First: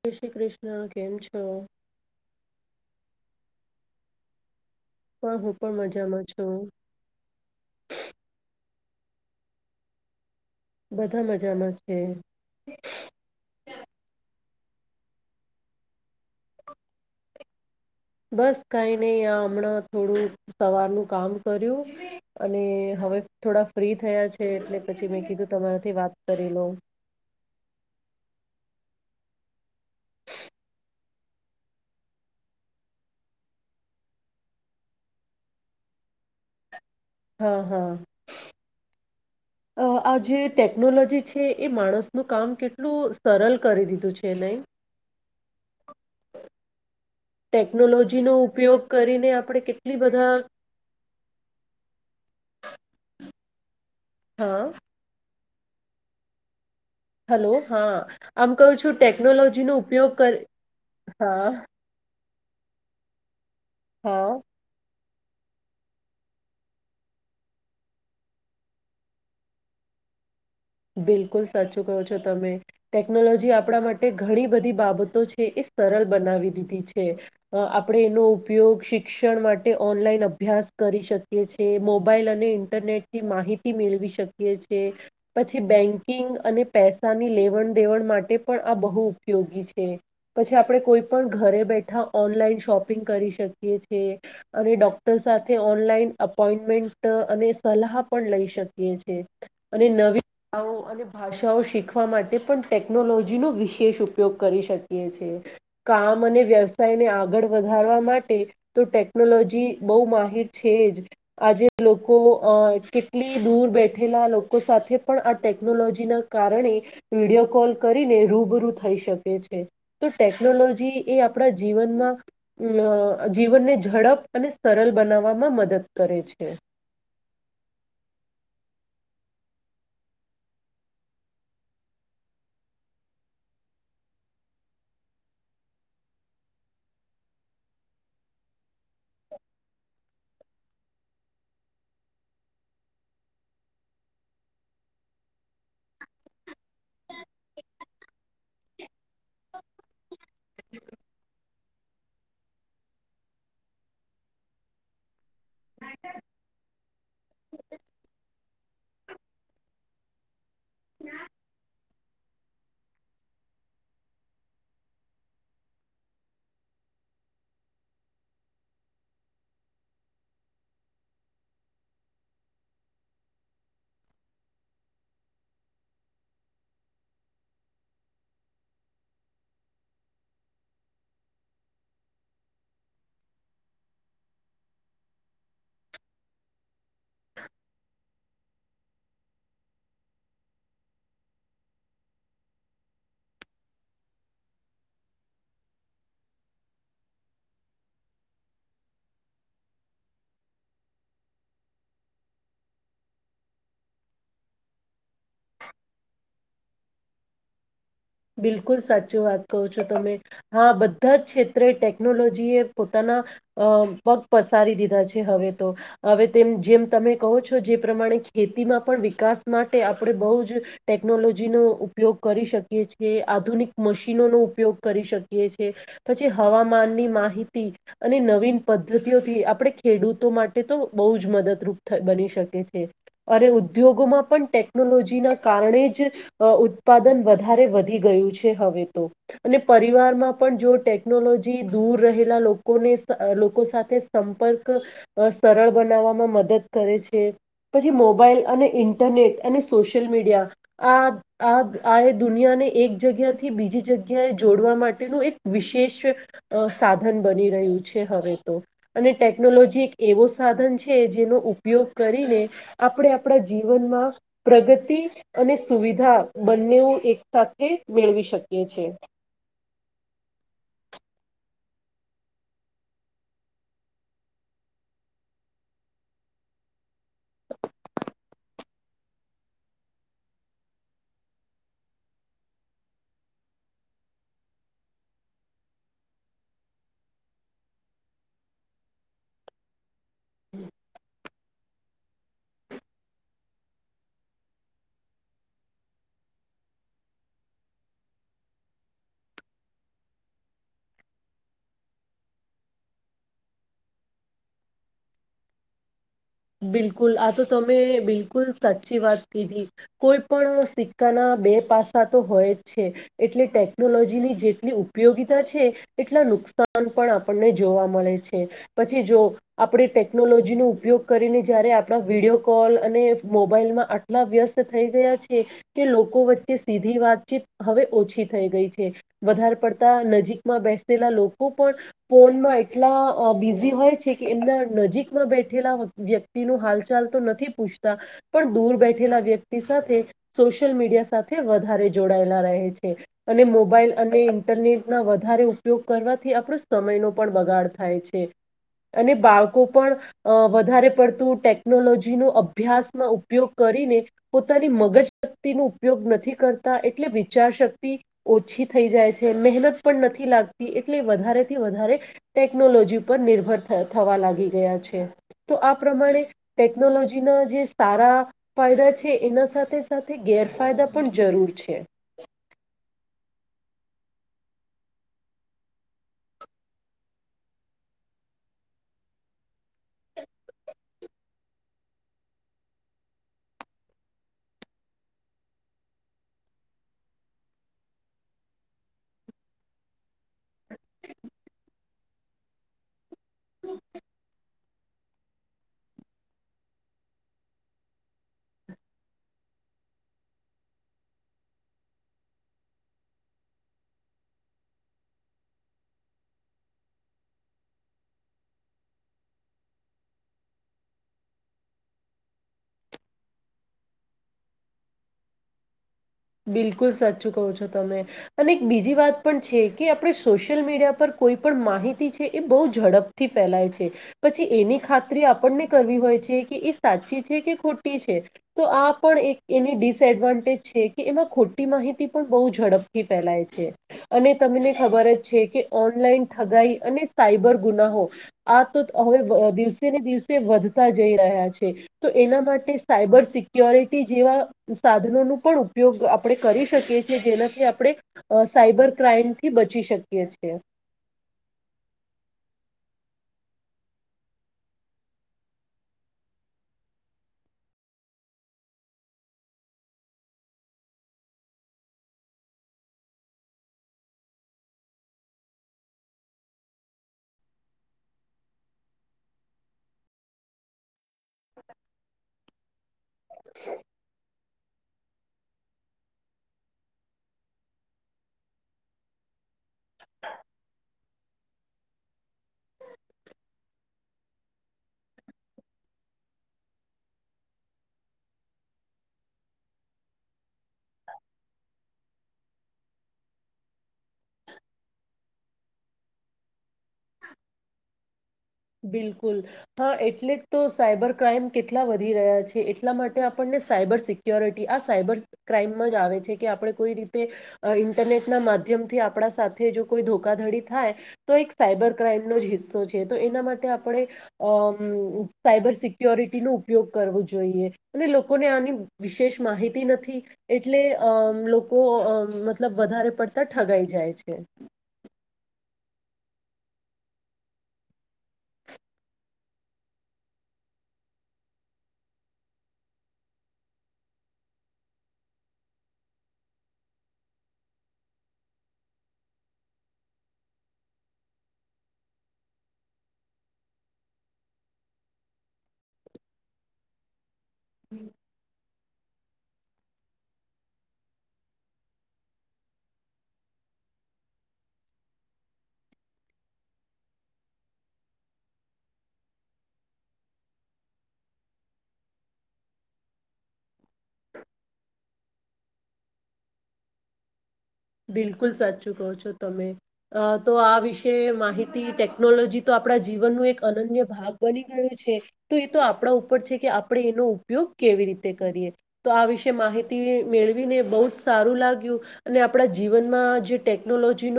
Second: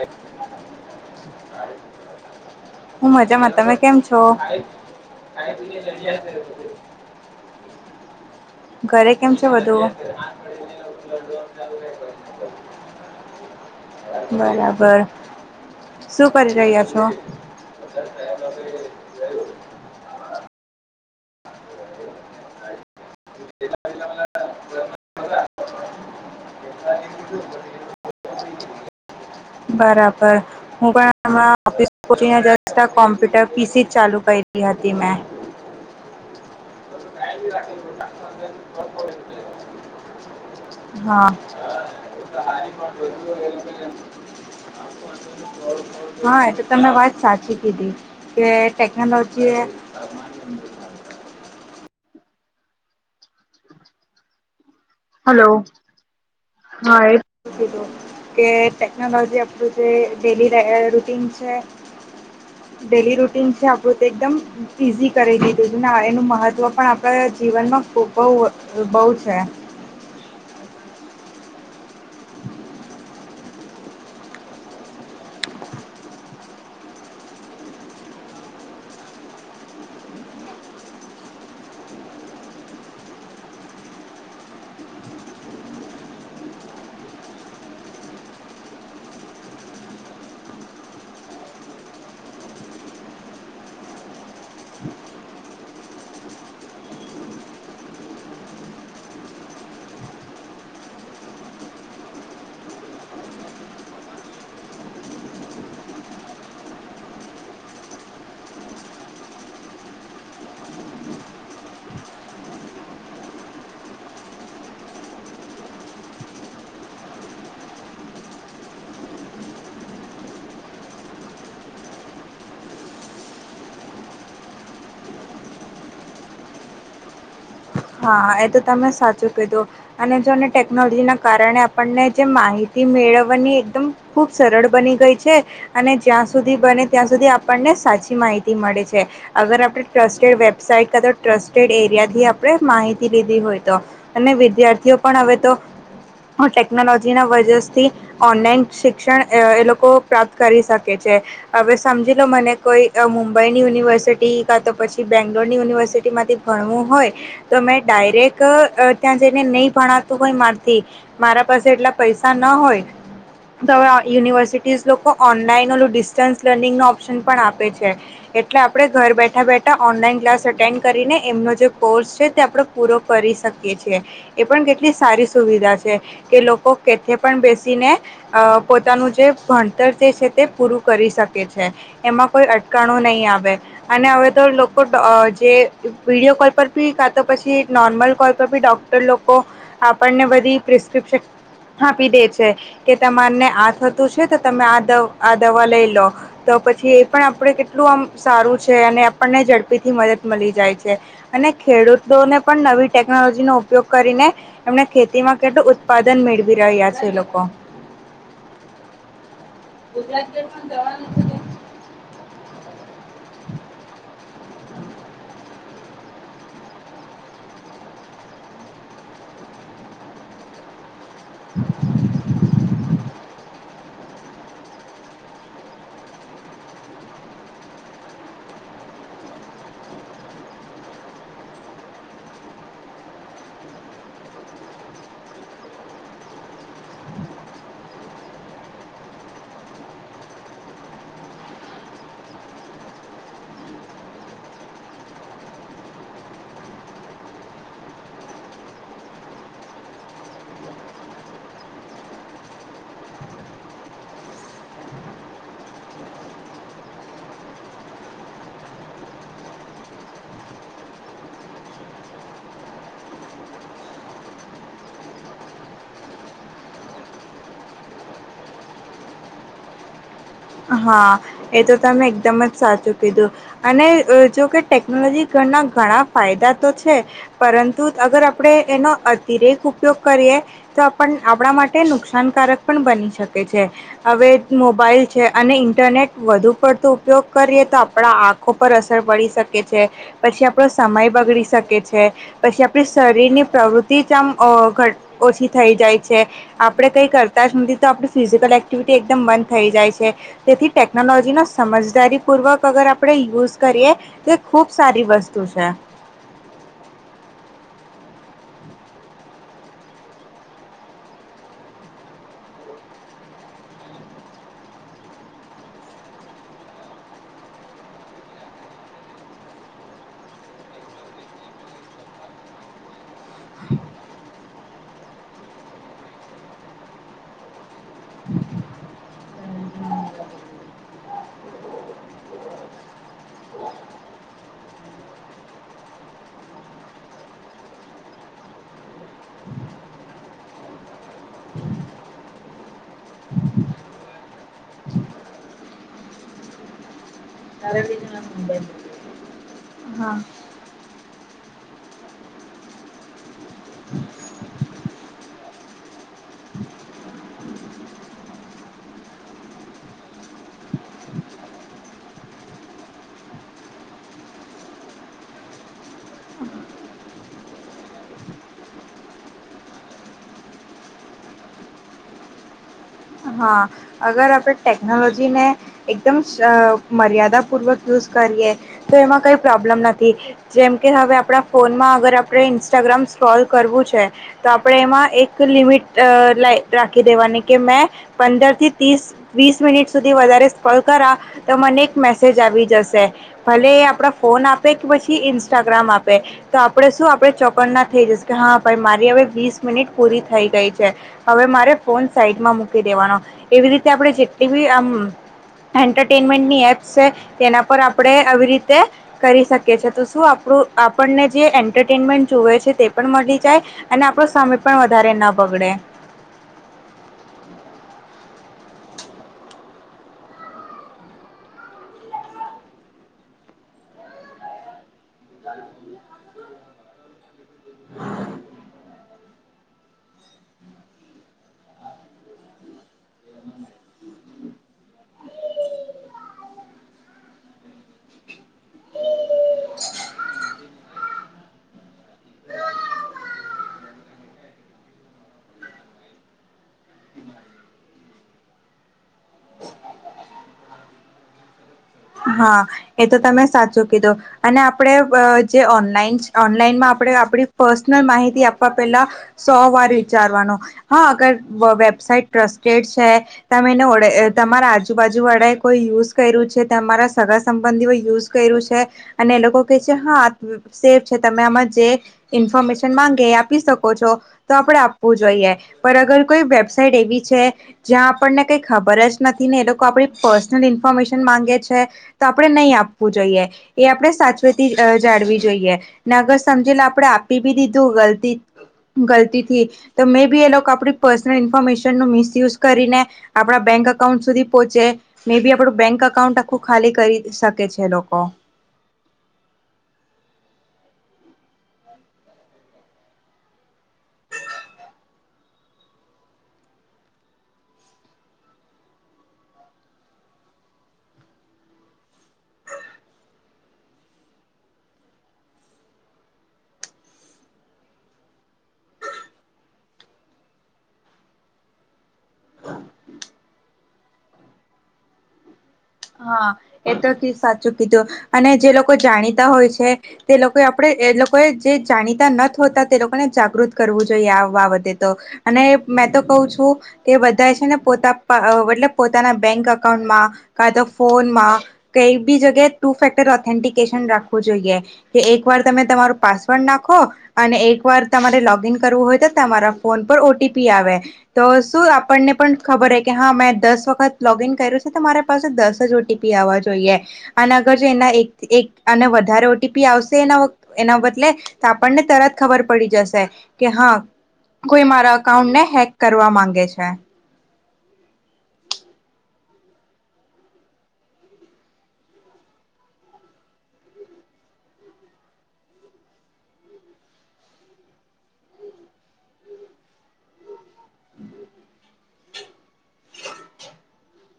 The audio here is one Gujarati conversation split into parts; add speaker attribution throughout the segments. Speaker 1: જય શ્રી કૃષ્ણ કેમ છો
Speaker 2: હું મજામાં તમે કેમ છો
Speaker 1: પણ હું પણ મજામાં છું
Speaker 2: ઘરે કેમ છે વધુ
Speaker 1: બધા મજામાં છે
Speaker 2: [inaudible] બરાબર શું કરી રહ્યા છો [inaudible]
Speaker 1: બસ કઈ નહી આ હમણાં થોડું સવારનું કામ કર્યું અને હવે થોડા ફ્રી થયા છે એટલે પછી મેં કીધું તમારાથી વાત કરી લો
Speaker 2: [inaudible] બરાબર હું પણણા ઓિસતા કોમ્પ્યુટર પીસીજ ચાલુ કરી હતી મેં
Speaker 1: [inaudible] હા હા અ, આ જે ટેકનોલોજી
Speaker 2: હા
Speaker 1: છે એ માણસનું કામ કેટલું સરળ કરી દીધું છે નહી
Speaker 2: હા એટ
Speaker 1: ટેકનોલોજીનોો ઉપયોગ કરીને
Speaker 2: ટેકનોલોજી
Speaker 1: આપણે
Speaker 2: એ
Speaker 1: કેટલી બધા [inaudible] [inaudible] હા
Speaker 2: હલો હા એ
Speaker 1: હલો
Speaker 2: કીધું
Speaker 1: હા
Speaker 2: કે
Speaker 1: આમ કહું છું
Speaker 2: ટેકનોલોજીપું
Speaker 1: ટેકનોલોજીનો
Speaker 2: જે
Speaker 1: ઉપયોગ કર
Speaker 2: ડેલી રૂટીન
Speaker 1: હા
Speaker 2: છે
Speaker 1: [inaudible]
Speaker 2: ડેલી રૂટીન છે આપડું તે
Speaker 1: હા
Speaker 2: એકદમ ઈઝી કરી દીધું છે એનું મહત્વ પણ આપણા જીવનમાં ખબ બ બહુ છે
Speaker 1: બિલકુલ સાચું કહો છો તમે ટેકનોલોજી આપણા માટે ઘણી બધી બાબતો છે સરળ બનાવી દીધી છે આપણે એનો ઉપયોગ શિક્ષણ માટે ઓનલાઈન અભ્યાસ કરી શકીએ છે મોબાઈલ અને ઇન્ટરનેટ થી માહિતી મેળવી શકી છે પછી બેન્કિંગ અને પૈસાની લેવણ દેવણ માટે પણ આ બહુ ઉપયોગી છે પછી આપણે કોઈ પણ ઘરે બેઠા ઓનલાઈન શોપિંગ કરી શકીએ છ છેએ અને ડોક્ટર્સ સાથે ઓનલાઈનપોઈન્ટમેન્ટ અને સલાહ પણ લઈ શકીએ છે અને નવી અને ભાષાઓ શીખવા માટે પણ ટેકનોલોજી નો વિશેષ ઉપયોગ કરી શકીએ છે કામ અને વ્યવસાયને આગળ વધારવા માટે તો ટેકનોલોજી બહ છે આજે લોકો કેટલી દૂર બેઠેલા લોકો સાથે પણ આ ટેકનોલોજી ના કારણે વિડીયો કોલ કરીને રૂબરૂ થઈ શકે છે ટેકનોલોજી એ આપણા જીવનમાં જીવનને ઝડપ અને સરળ બ બનાવામાં મદદ કરે છે
Speaker 2: હા એ તો તમે સાચું કીધું અને જોને ટેકનોલોજી ના કારણે આપણને જે માહિતી એ મેળવની એકદમ ખૂબ સરળ બની ગઈ છે અને જ્યાં સુધી બને ત્યાં સુધી આપણને સાચી માહિતી મળે છે અગર આપણે ટ્રસ્ટેડ વેબસાઇટ ક તો ટ્રસ્ટેડ એરિયાથી આપ માહિતી લીધી હોય તો અને વિદ્યાર્થીઓ પણ હવે તો ટેકનોલોજી ના વજથી ઓનલાઈન શિક્ષણ એ લોકો પ્રાપ્ત કરી શકે છે હવે સમજી લો મને કોઈ મુંબઈની યુનિવર્સિટી કા તો પછી બેંગ્લોરની યુનિવર્સિટી ટી માિત ભર્મો હો તો મેં ડાયરેક્ટ ત્યાં જઈને નહી ભણાતું હોય મારથી મારા પાસે એટલા પૈસા પૈસા ના હોય તો હવે યુનિવર્સિટીઝ લોકો ઓનલાઈન ઓલું ડિસ્ટન્સ લર્નિંગ નુ ઓપ્શન પણ આપે છે. એટલે આપડે ઘર બેઠા બેઠા ઓનલાઈન ક્લાસ અટેન્ડ કરીને એમનો જ કોર્સ છે તે આપણે પૂરો કરી શકીએ છીએ એ પણ કેટલી સારી સુવિધા છે, કે લોકો કેથે પણ બેસીને અ પોતાનું જે ભણતર જે છે તે પૂરું કરી શકે છે. એમાં કોઈ અટકણું નહીં આવે અને હવે તો લોકો અં જે વિડીયો કોલ પર બી કા તો પછી નોર્મલ કોલ પર બી ડોક્ટર લોકો આપણને બધી પ્રિસ્ક્રિપ્શન આપાી દે છે, કે તમારને આ થતું છે, તો તમે આ દ આ દવા લઈ લો તો પછી એ પણ આપે કેટલું આમ સારું છે, અને આપણને ઝડપી થી મદદ મળી જાય છે. અને ખેડૂતોને પણ નવી ટેકનોલોજી નો ઉપયોગ કરીને એમને ખેતીમાં કેટલું ઉત્પાદન મેળવી રહ્યા છે લોકો.
Speaker 1: બિલકુલ સાચી વાત કહો છો તમે હા બધા જ ક્ષેત્રે ટેકનોલોજી એ પોતાના અ પ ગ પસારી દીધા છે હવે તો હવે તેમ જેમ તમે કહો છો જે પ્રમાણે ખેતીમાં પણ વિકા સ માટે આપણે બહુ જ ટેકનોલોજી નો ઉપયોગ કરી શક કીએ આધુનિક મશીનો નો ઉપયોગ કરી શકીએ છે પછી હવામાનની માહિતી અને નવીન પદ્ધતિઓથી આપણે ખેડૂતો માટે તો બહુ જ મદદરૂપ થ બની શકે છે. અને ઉદ્યોગોમાં પણ ટેકનોલોજી ના કારણે જ ઉત્પાદન વધ ધારે વધી ગયું છે, હવે તો અને પરિવારમાં પણ જો ટેકનોલોજી દૂર રહેલા લોકોને લોકો સાથે સંપર્ક સરળ બનાવવામાં મદદ કરે છે. પછી મોબાઈલ અને ઇન્ટરનેટ અને સોશિયલ મીડિયા આ આ આ એ દુનિયાને એક જગ્યા થી બીજી જગ્યાએ જોડવા માટેનું એક વિશેષ અ સાધન બની રહ્યું છે હવે તો, અને ટેકનોલોજી એક એવો સાધન છે, જેનો ઉપયોગ કરી ને આપણા જીવનમાં પ્રગતિ અને સુવિધા બંને એ ક સાથે મેળવી શકીએ છે.
Speaker 2: હા એ તો તમે એકદમ જ સાચું કીધું અને અ જો કે ટેકનોલોજી ઘણા ઘણા ફાયદા તો છે, પરંતુ અગર આપણેે એનો અતિરેક ઉપયોગ કરીએ તો પણ આપણા માટે નુકસાનકારક પણ બની શકે છે હવે મોબાઈલ છે, છે અને ઇન્ટરનેટ વધુ પડતું ઉપયોગ કરીએ તો આપણા આંખો પર અસર પડી શકે છે, પછી આપડો સમય બગડી શકે છે, પછી આપણી શરીરની પ્રવૃત્તિ જ આમ ગ ઓછી થઈ જાય છે, આપડે કઈ કરતા જ નથી તો આપ ફિઝિકલ એક્ટિવિટી એકદમ બંધ થઇ જાય છે તેથી ટેકનોલોજી નો સમજદારી પૂર્વક અગર આપણે યુઝ કરીએ તો ખુબ સારી વસ્તુ છે.
Speaker 1: બિલકુલ આ તો તમે બિલકુલ સાચી વાત કીધી કોઈ પણ સિક્કાના બે પાસા તો હોય જ છે, એટલે ટેકનોલોજીની જેટલી ઉપયોગિતા છે, એટલા નુકસાન પણ આપણને જોવા મળે છે પછી જો આપણે ટેકનોલોજી નો ઉપયોગ કરીને જયારે આપણા વિડીયો કોલ અને મોબાઈલમાં આટલા વ્યસ્ત થઈ ગયા છે કે લો કો વચ્ચે સીધી વાતચીત હવે ઓછી થઈ ગઈ છે, વધારે પડતા નજીકમાં બેસેલા લોકો પણ ફોનમાં એટલા બિઝી હોય છે, કે એમના નજીકમાં બેઠેલા વ્યક્તિ નો હાલચાલ તો નથી પૂછતા પણ દૂર બેઠેલા વ્યક્તિ સાથે સોશિયલ મીડિયા સાથે વધારે જોડાયેલા રહે છે, અને મોબાઈલ અને ઇન્ટરનેટ ના વધારે ઉપયોગ કરવાથી થી આપડો સમય નો પણ બગાડ થાય છે, અને બાળકો પણ
Speaker 2: હા
Speaker 1: અ અ વધારે પડતું ટેકનોલોજી નુ અભ્યાસમાં ઉપયોગ કરીને પોતાની મગજ શક્તિનું ઉપયોગ નથી કરતા એટલે વિચાર શક્તિ ઓછી થઈ જાય છે, મહેનત પણ નથી લાગતી એટલે વધારેથી વધારે ટેકનોલોજી પર નિર્ભર થ થવા લાગી ગયા છે. તો આ પ્રમાણે ટેકનોલોજીના જે સારા ફાયદા છે, એના સાથે સાથે ગેરફાયદા પણ જરૂર છે.
Speaker 2: હા અગર આપણે ટેકનોલોજીને એકદમ અ મર્યાદાપૂર્વક યુઝ કર રીએ તો એમાં કઈ પ્રોબ્લમ નથી જેમ કે હવે આપણા ફોનમાં અગર આપણે ઇન્સ્ટાગ્રામ સોલ્વ કરવું છે તો આપણે એમાં એક લિમિટ લ રાખી દેવાની કે મેં પંદરથી ત્રીસ વીસ મિનિટ સુધી વધારે સ્કોલ કરા તો મને એક મેસેજ આવી જશે ભલે એ આપડા ફોન આપે કે પછી ઇન્સ્ટાગ્રામ આપે તો આપડે શું આપડે ચોકડ ના થઈ જ હા ભાઈ મારી હવે વીસ મિનિટ પૂરી થઈ ગઈ છે હવે મારે ફોન સાઈડમાં મુૂકી દેવાનો એવી રીતે આપડણે જેટલી બી આમ એન્ટરટેનમેન્ટની એપ્સ છે તેના પર આપણે આવી રીતે કરી શકીએ છીએ તો શું આપ આપણું આપણને જે એન્ટરટેનમેન્ટ જુએ છે તે પણ મળી જાય અને આપણો સમય પણ વધારે ન ભગે અવડ
Speaker 1: બિલકુલ સાચું કહો છો તમે અને એક બીજી વાત પણ છે કે આપણે સોશિયલ મીડિયા પર કોઈ પણ માહિતી છે એ બહુ ઝડપ થી ફેલાય છે પછી એની ખાત આપને કરવી હોય છે કે સાચી છે કે ખોટી છે તો આ એક એની ડિસએડવાન્ટેજ છે કે એમાં ખોટી માહિતી પણ બહુ ઝડપથી ફેલાય છે અને તમને ખબર જ છે કે ઓનલાઈન ઠગાઈ અને સાયબર ગુનાહો આ તો હવે દિવસે ને દિવસે વધતા જઈ રહ્યા છે તો એના માટે સાયબર સિક્યોરિટી જેવા સાધનો ન પણ ઉપયોગ આપણે કરીશ શકીએ છીએ જેનાથી આપણે અ સાઈબર ક્રાાઈમ થી બચી શકીએીએ
Speaker 2: હા એ તો તમે સાચું કીધું અને આપડે જે ઓનલાઈન ઓનલાઈનમાં આપ આપ પર્સનલ માહિતી આપવા પેલા સો વાર વિચારવાનો હા અગર વેબાઈટ ટ્રસ્ટેડ છે તમેને તમારા આજુબાજુ વાળે કોઈ યુઝ કર્યું છે તમારા સગા સંબંધીઓ યુઝ કર્યું છે અને એ લોકો કહે છે હા સેફ છે તમે આમાં જે ઇન્ફોર્મેશન માંગે એ આપી શકો છો તો આપણેે આપવું જોઈએ પર અગર કોઈ વેબસાઇટ એવી છે જ્યાં આપણને કઈ ખબર જ નથી ને એ લોકો આપડી પર્સનલ ઇન્ફોર્મેશન માંગે છે તો આપણે નહી આપવું જોઈએ એ આપણે સાચવેથી જાળવી જોઈએ ને અગર સમજી પે આપડે આપી બી દીધું ગલતી ગલતીથી તો મે બી એ લોકો આપણી પર્સનલ ઇન્ફોર્મેશન ન મિસયુઝ કરીને આપણા બેંક અકાઉન્ટ સુધી પહોંચે મે બી આપડું બેંક અકાઉન્ટ આખું ખાલી કરી શકે છે લોકો
Speaker 1: બિલકુલ હા એટલે જ તો સાયબર ક્રાઈમ કેટલા વધી રહ્યા છે એટલા માટે આપણને સાયબર સિક્યોરિટી આ સાયબર ક્રાઈમ જ આવે છે કે આપણે કોઈ રીતે ઇન્ટરનેટના માધ્યમ થી આપ સાથે જો કોઈ ધોકધડી થાય તો એક સાયબર ક્રાઈમ નો જ હિસ્સો છે તો એના માટે આપણે અ સાયબર સિક્યોરિટી નો ઉપયોગ કરવો જોઈએ લોકોને આ વિશેષ માહિતી નથી એટલે લોકો મતલબ વધારે પડતા ઠગાઈ જાય છે
Speaker 2: હા એ તો સાચું કીધું અને જે લોકો જાણીતા હોય છે તે લોકો આપણેે એ લોકોએ જે જાણીતા ન થ હોતા તે લોકોને જાગૃત કરવું જોઈએ આ બાબતે તો અને મેં તો કહું છું કે વધધારે છે ને પોતા મતલેબ પોતાના બેંક અકાઉન્ટમાં કા તો ફોનમાં કઈ બી જગ્યાએ ટુ ફેક્ટર ઓથેન્ટિકેશન રાખવું જોઈએ કે એક વાર તમે તમારું પાસવર્ડ નાખો અને એક વાર તમારે લોગ ઇન કરવું હોય તો તમારા ફોન પર ઓટીપી આવે તો શું આપણને પણ ખબર હ કે હા મેં દસ વખત લોગ ન કર્યું છે તો મારે દસ જ ઓટીપી આવવા જોઈએ અને આગર જો એના અને વધારે ઓટીપી આવશે એના બદલે આપણને તરત ખબર પડી જશે કે હા કોઈ મારા અકાઉન્ટને હેક કરવા માંગે છે
Speaker 1: બિલકુલ સાચું કહો છો તમે તો આ વિશે માહિતી ટેકનોલોજી તો આપણા જીવન ન એક અનન્ય ભાગ બની ગયયો છે તો એ તો આપણા ઉપર છે કે આપણે એનો ઉપયોગ કેવી રીતે કરીએ તો આ વિશે માહિતી મેળવીને બહ જ સારું લાગ્યું અને આપણા જીવનમાં જે ટેકનોલોજી ન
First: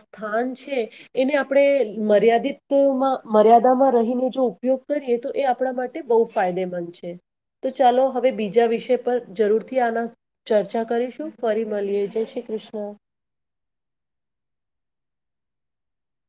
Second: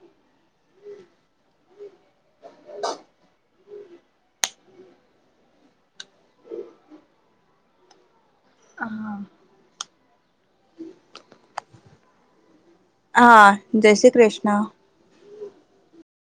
Speaker 1: સ્થાન છે એને આપણે મર્યાદ મર્યાદિતમાં મર્યાદામાં રહીને જો ઉપયોગ કરીએ તો એ આપણા માટે બહુ ફાયદેમંદ છે તો ચાલો હવે બીજા વિષય પર
Speaker 2: હા.
Speaker 1: જરૂરથી આના ચર્ચા કરીશું ફરી મળીએ જ શ્રી કૃષ્ણ
Speaker 2: હા જય શ્રી કૃષ્ણ